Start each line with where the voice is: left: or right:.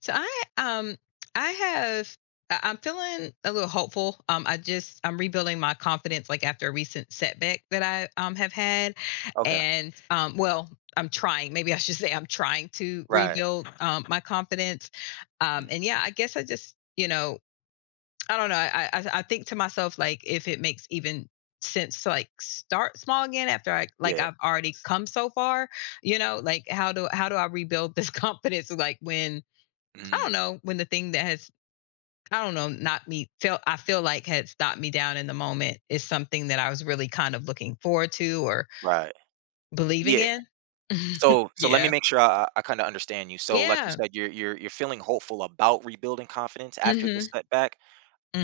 left: So I have I'm feeling a little hopeful. I just I'm rebuilding my confidence, like after a recent setback that I have had,
right: Okay.
left: and I'm trying. Maybe I should say I'm trying to
right: Right.
left: rebuild my confidence.
right: Mhm.
left: And yeah, I guess I just, I don't know. I think to myself, like if it makes even sense to like start small again after I like
right: Yeah.
left: I've already come so far, you know, like how do I rebuild this confidence, like when I
right: Mm.
left: don't know, when the thing that has, I don't know, not me felt, I feel like had stopped me down in the moment, is something that I was really kind of looking forward to or
right: Right.
left: believing
right: Yeah.
left: in.
right: So let me
left: Yeah.
right: make sure I kind of understand you. So like you
left: Yeah.
right: said, you're feeling hopeful about rebuilding confidence after this
left: Mhm.
right: setback.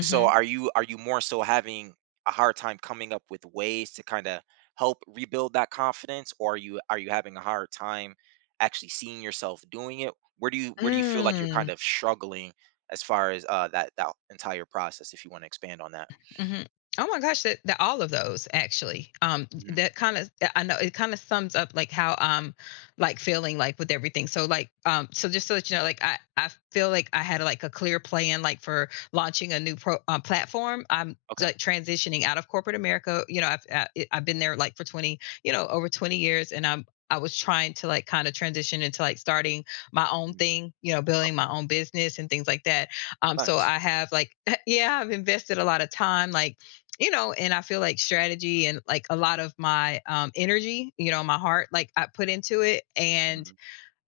right: So are you more so having a hard time coming up with ways to kind of help rebuild that confidence, or are you having a hard time actually seeing yourself doing it? Where do you feel like you're
left: Mm.
right: kind of struggling as far as that entire process? If you want to expand on that.
left: Mhm. Oh my gosh, that all of those, actually.
right: Mhm.
left: That kind of, I know it kind of sums up like how I'm like feeling like with everything. So like, so just so that you know, like I feel like I had like a clear plan, like for launching a new pro platform. I'm
right: Okay.
left: like transitioning out of corporate America. You know, I've I've been there like for 20, you know, over 20 years, and I was trying to like kind of transition into like starting my own
right: Mhm.
left: thing, you know, building my own business and things like that. So
right: Nice.
left: I have like, yeah, I've invested a lot of time, like, you know, and I feel like strategy, and like a lot of my energy, you know, my heart, like I put into it.
right: Mhm.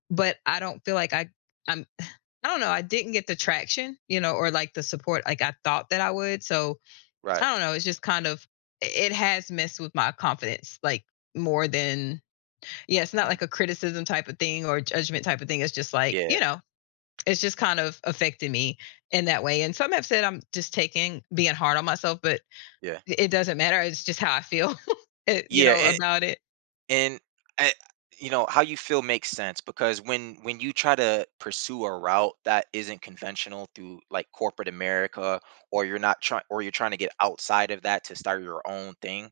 left: But I don't feel like I'm, I don't know. I didn't get the traction, you know, or like the support like I thought that I would. So
right: Right.
left: I don't know. It's just kind of, it has messed with my confidence, like more than, yeah, it's not
right: Mhm.
left: like a criticism type of thing or judgment type of thing. It's just like,
right: Yeah,
left: you know, it's just kind of affected me in that way. And some have said I'm just taking being hard on myself, but
right: yeah.
left: it doesn't matter. It's just how I feel,
right: Yeah,
left: about it.
right: and I you know, how you feel makes sense because when you try to pursue a route that isn't conventional through like corporate America, or you're not trying or you're trying to get outside of that to start your own thing.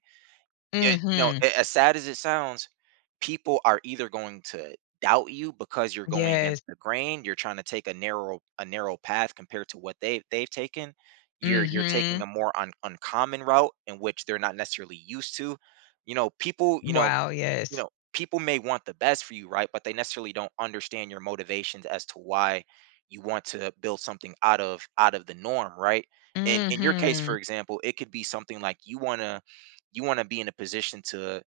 right: Yeah, you know,
left: Mm-hmm.
right: a- as sad as it sounds, people are either going to doubt you because you're going against
left: Yes.
right: the grain, you're trying to take a narrow path compared to what they've taken. You're taking
left: Mm-hmm.
right: a more uncommon route in which they're not necessarily used to. You know, people, you know,
left: Wow.
right: you
left: Yes.
right: know, people may want the best for you, right? But they necessarily don't understand your motivations as to why you want to build something out of the norm, right? And in your case,
left: Mm-hmm.
right: for example, it could be something like you wanna be in a position to,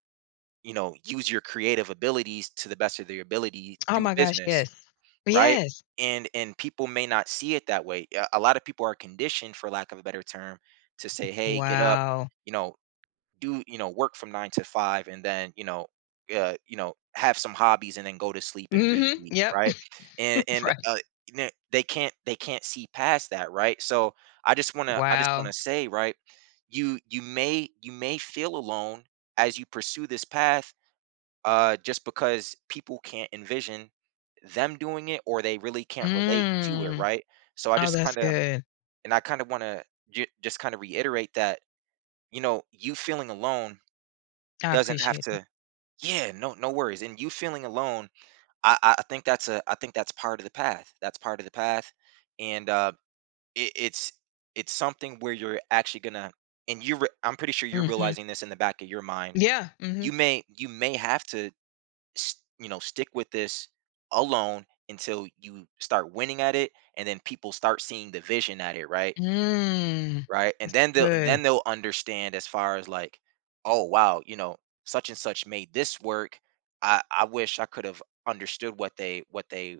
right: you know, use your creative abilities to the best of their ability
left: Oh
right: through
left: my gosh.
right: business,
left: Yes.
right: right?
left: Yes.
right: And people may not see it that way. A lot of people are conditioned, for lack of a better term, to say, hey, get up,
left: Wow.
right: you know, do you know work from nine to five, and then you know you know, have some hobbies and then go to sleep and
left: Mm-hmm.
right: repeat,
left: Yep.
right: right? And
left: Right.
right: you know, they can't see past that, right? So I just want to
left: Wow.
right: say, right, you may feel alone as you pursue this path, just because people can't envision them doing it, or they really can't relate to it,
left: Mm.
right: right? So I
left: Oh,
right: just
left: that's
right: kind of,
left: good.
right: and I kind of want to just kind of reiterate that, you know, you feeling alone
left: I
right: doesn't have
left: appreciate that.
right: to. Yeah, no worries, and you feeling alone, I think that's a I think that's part of the path, that's part of the path, and, it it's something where you're actually gonna and you re I'm pretty sure you're
left: Mm-hmm.
right: realizing this in the back of your mind.
left: Yeah. Mm-hmm.
right: You may have to s you know, stick with this alone until you start winning at it, and then people start seeing the vision at it, right?
left: Mm.
right: Right?
left: That's
right: And then
left: good.
right: they'll understand as far as like, oh wow, you know, such and such made this work. I wish I could have understood what they what they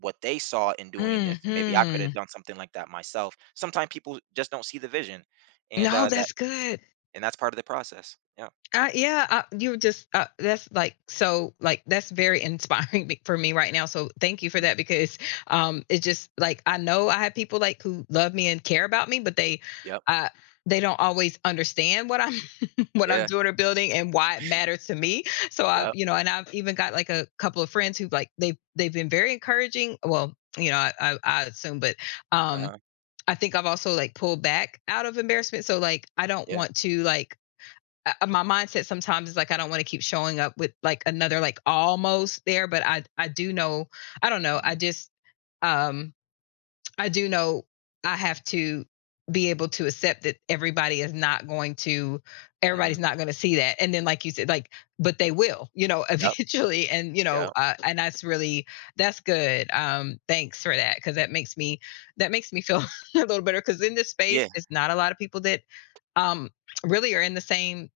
right: what they saw in doing this, and maybe I could
left: Hmm.
right: have done something like that myself. Sometimes people just don't see the vision, and
left: No,
right: that
left: that's good.
right: and that's part of the process. Yeah.
left: Yeah, you're just that's like so like that's very inspiring for me right now. So thank you for
right: Mhm.
left: that, because it's just like I know I have people like who love me and care about me, but
right: Yep.
left: uh they don't always understand what I'm what I'm
right: Yeah.
left: doing or building and why it matters to me. So I've,
right: Yep.
left: you know, and I've even got like a couple of friends who like they've been very encouraging. Well, you know, I assume, but
right: Uh
left: um
right: huh.
left: I think I've also like pulled back out of embarrassment. So like I don't
right: Yeah.
left: want to like, my mindset sometimes is like I don't want to keep showing up with like another like almost there, but I do know, I don't know, I
right: Mhm.
left: just um I do know I have to be able to accept that everybody is not going to, everybody's
right: Mhm.
left: not going to see that, and then like you said, like but they will, you know,
right: Yep.
left: eventually. And you know,
right: Yep.
left: and that's really that's good. Thanks for that, because that makes me feel a little better, because in this
right: Yeah.
left: space it's not a lot of people that um really are in the same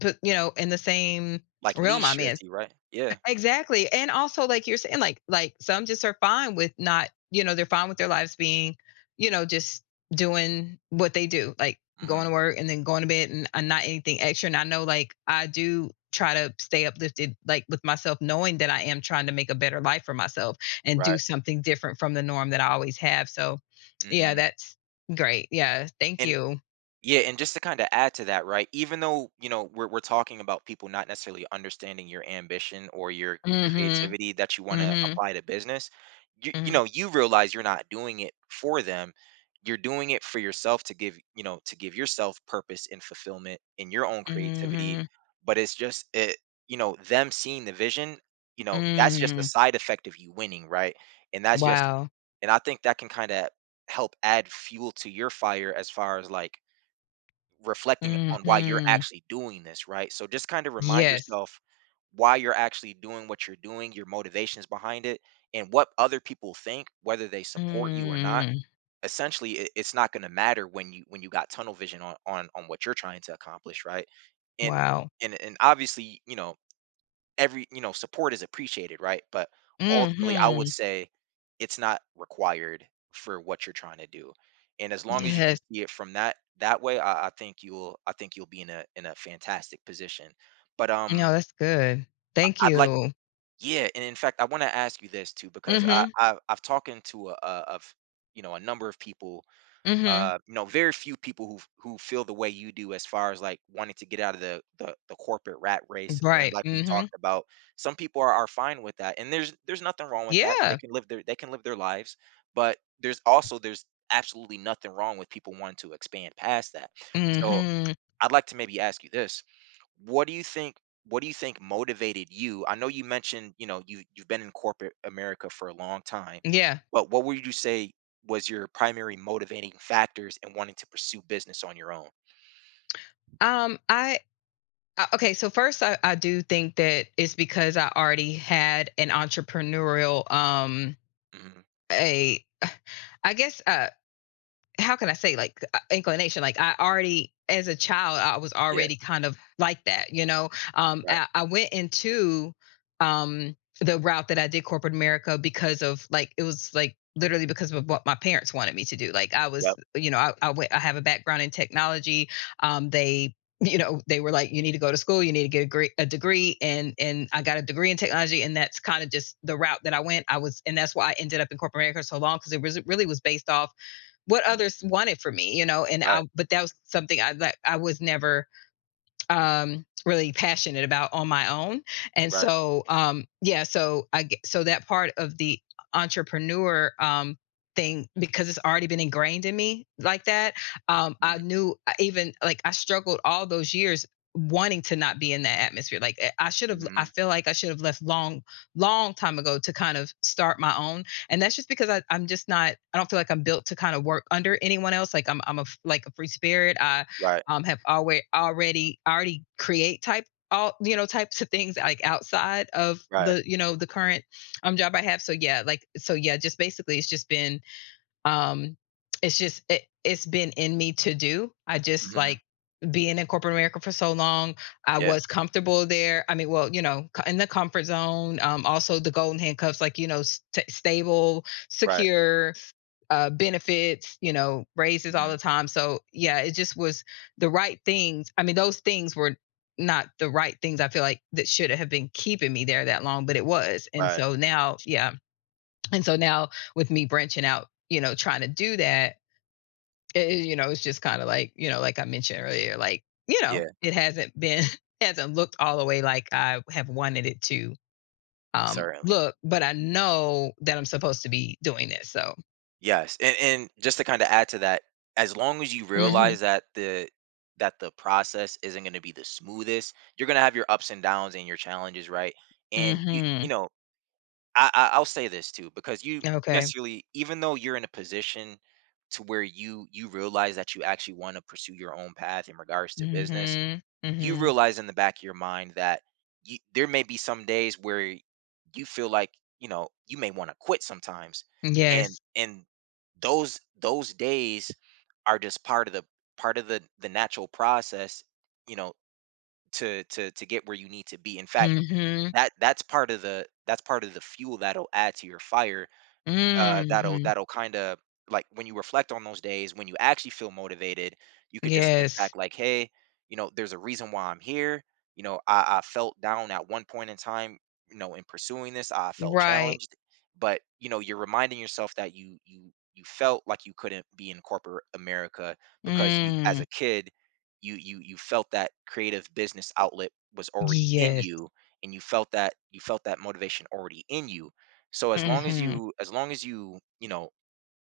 left: put, you know, in the same
right: Like
left: realm
right: niche,
left: I'm
right: as
left: in.
right: you, right. Yeah.
left: Exactly, and also, like you're saying, like some just are fine with not, you know, they're fine with their lives being, you know, just doing what they do, like going
right: Hmm.
left: to work and then going to bed, and not anything extra. And I know, like I do try to stay uplifted, like with myself, knowing that I am trying to make a better life for myself and do
right: Right.
left: something different from the norm that I always have. So, yeah,
right: Hmm.
left: that's great. Yeah, thank
right: And
left: you.
right: yeah, and just to kind of add to that, right? Even though, you know, we're talking about people not necessarily understanding your ambition or your
left: Mhm.
right: creativity that you want to
left: Mhm.
right: apply to business, you
left: Mhm.
right: know, you realize you're not doing it for them. You're doing it for yourself to give, you know, to give yourself purpose and fulfillment in your own creativity,
left: Mhm.
right: but it's just it, you know, them seeing the vision, you know, that's just a
left: Mm,
right: side effect of you winning, right? And that's just
left: wow.
right: and I think that can kind of help add fuel to your fire as far as like reflecting on why you're
left: Mhm.
right: actually doing this, right? So just kind of remind
left: Yes.
right: yourself why you're actually doing what you're doing, your motivations behind it, and what other people think, whether they support you or not.
left: Mm,
right: Essentially, it's not going to matter when you got tunnel vision on on what you're trying to accomplish, right? And
left: wow.
right: and obviously, you know, every you know, support is appreciated, right? But ultimately, I would
left: Mhm.
right: say it's not required for what you're trying to do. And as long as you can
left: Yes.
right: see it from that way, I think you'll be in a fantastic position. But
left: No, that's good.
right: I-
left: Thank
right: I'd like
left: you.
right: yeah, and in fact, I want to ask you this too because
left: Mhm,
right: I've talking to a of you know a number of people,
left: mhm.
right: you know, very few people who feel the way you do as far as like wanting to get out of the corporate rat race. And
left: Right,
right: like we talked
left: mhm.
right: about, some people are fine with that, and there's nothing wrong with that. They
left: Yeah.
right: can live their they can live their lives, but there's also there's absolutely nothing wrong with people wanting to expand past that. So
left: Mhm.
right: I'd like to maybe ask you this: what do you think what do you think motivated you? I know you mentioned, you know, you you've been in corporate America for a long time,
left: Yeah.
right: but what would you say was your primary motivating factors in wanting to pursue business on your own?
left: I okay, so first I do think that it's because I already had an entrepreneurial,
right: Hmm.
left: a I guess, how can I say, like inclination? Like I already, as a child, I was
right: Yeah.
left: already kind of like that, you know.
right: Right.
left: I went into um the route that I did corporate America because of like, it was like literally because of what my parents wanted me to do. Like I was,
right: Yep.
left: you know, went, I have a background in technology. They you know they were like, you need to go to school, you need to get a, a degree. And and I got a degree in technology, and that's kind of just the route that I went, I was and that's why I ended up in corporate america so long, because it was, it really was based off what
right: Hmm.
left: others wanted for me, you know, and
right: Right.
left: but that was something that I was never really passionate about on my own. And
right: Right.
left: so, yeah, so I so that part of the entrepreneur thing, because it's already been ingrained in me like that. I
right: Hmm.
left: knew, even like I struggled all those years wanting to not be in that atmosphere. Like eh, I should have. I feel like I should have left long, long time ago to kind of start my own. And that's just because I'm just not. I don't feel like I'm built to kind of work under anyone else. Like I'm a like a free spirit. I
right: Right.
left: have always already create type all you know types of things like outside of
right: Right.
left: the you know the current job I have. So yeah, like so yeah, just basically it's just been um it's just it's been in me to do. I just
right: Hmm.
left: like being in corporate America for so long, I
right: Yeah.
left: was comfortable there. I mean, well, you know, in the comfort zone. Also the golden handcuffs, like you know, stable,
right: Right.
left: secure, benefits, you know, raises all
right: Hmm.
left: the time. So yeah, it just was the right things. I mean, those things were not the right things. I feel like that should have been keeping me there that long, but it was. And
right: Right.
left: so now, yeah, and so now with me branching out, you know, trying to do that, you know, it's just kind of like, you know, like I mentioned earlier, like you know,
right: Yeah.
left: it hasn't been hasn't looked all the way like I have wanted it to
right: Certainly.
left: look, but I know that I'm supposed to be doing this. So.
right: Yes, and just to kind of add to that, as long as you
left: Mhm.
right: realize that the process isn't going to be the smoothest, you're going to have your ups and downs and your challenges, right? And you
left: Mhm.
right: know, I I'll say this too because you
left: Okay.
right: necessarily, even though you're in a position to where you realize that you actually want to pursue your own path in regards to business,
left: Mhm,
right: you
left: mhm.
right: realize in the back of your mind that you, there may be some days where you feel like you know you may want to quit sometimes,
left: Yes.
right: and those days are just part of the natural process, you know, to get where you need to be. In fact,
left: Mhm.
right: that that's part of the fuel that'll add to your fire, that'll
left: Mhm.
right: that'll kind of like when you reflect on those days, when you actually feel motivated, you could just think back
left: Yes.
right: like, hey, you know, there's a reason why I'm here. You know, I felt down at one point in time. You know, in pursuing this, I felt
left: Right.
right: challenged, but you know, you're reminding yourself that you felt like you couldn't be in corporate America because you, as
left: Mm.
right: a kid, you felt that creative business outlet was already in
left: Yes.
right: you, and you felt that motivation already in you. So as long as
left: Mhm.
right: you as long as you, you know,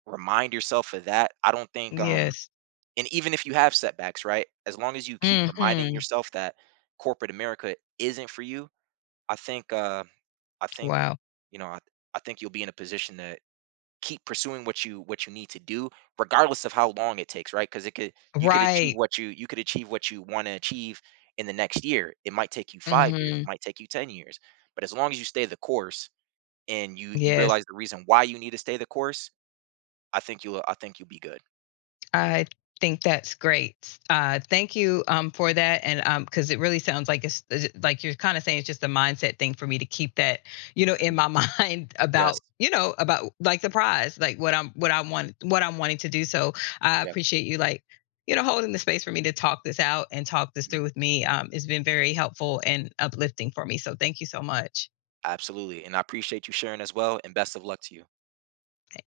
right: remind yourself of that, I don't think
left: Yes.
right: and even if you have setbacks, right? As long as you keep reminding
left: Mhm.
right: yourself that corporate America isn't for you, I think uh I think,
left: Wow.
right: you know, I think you'll be in a position to keep pursuing what you need to do regardless of how long it takes, right? Cuz it could you could achieve
left: Right.
right: what you could achieve what you want to achieve in the next year. It might take you 5 years, it
left: Mhm.
right: might take you 10 years, but as long as you stay the course, and you
left: Yes.
right: realize the reason why you need to stay the course, I think you'll be good.
left: I think that's great. Thank you for that, and because it really sounds like it's like you're kind of saying it's just a mindset thing for me to keep that, you know, in
right: Mhm.
left: my mind
right: Yes.
left: about you know about like the prize, like what I'm what I want what I'm wanting to do. So I
right: Yes.
left: appreciate you, like you know, holding the space for me to talk this out and talk this
right: Mhm.
left: through with me. It's been very helpful and uplifting for me. So thank you so much.
right: Absolutely. And I appreciate you sharing as well, and best of luck to you.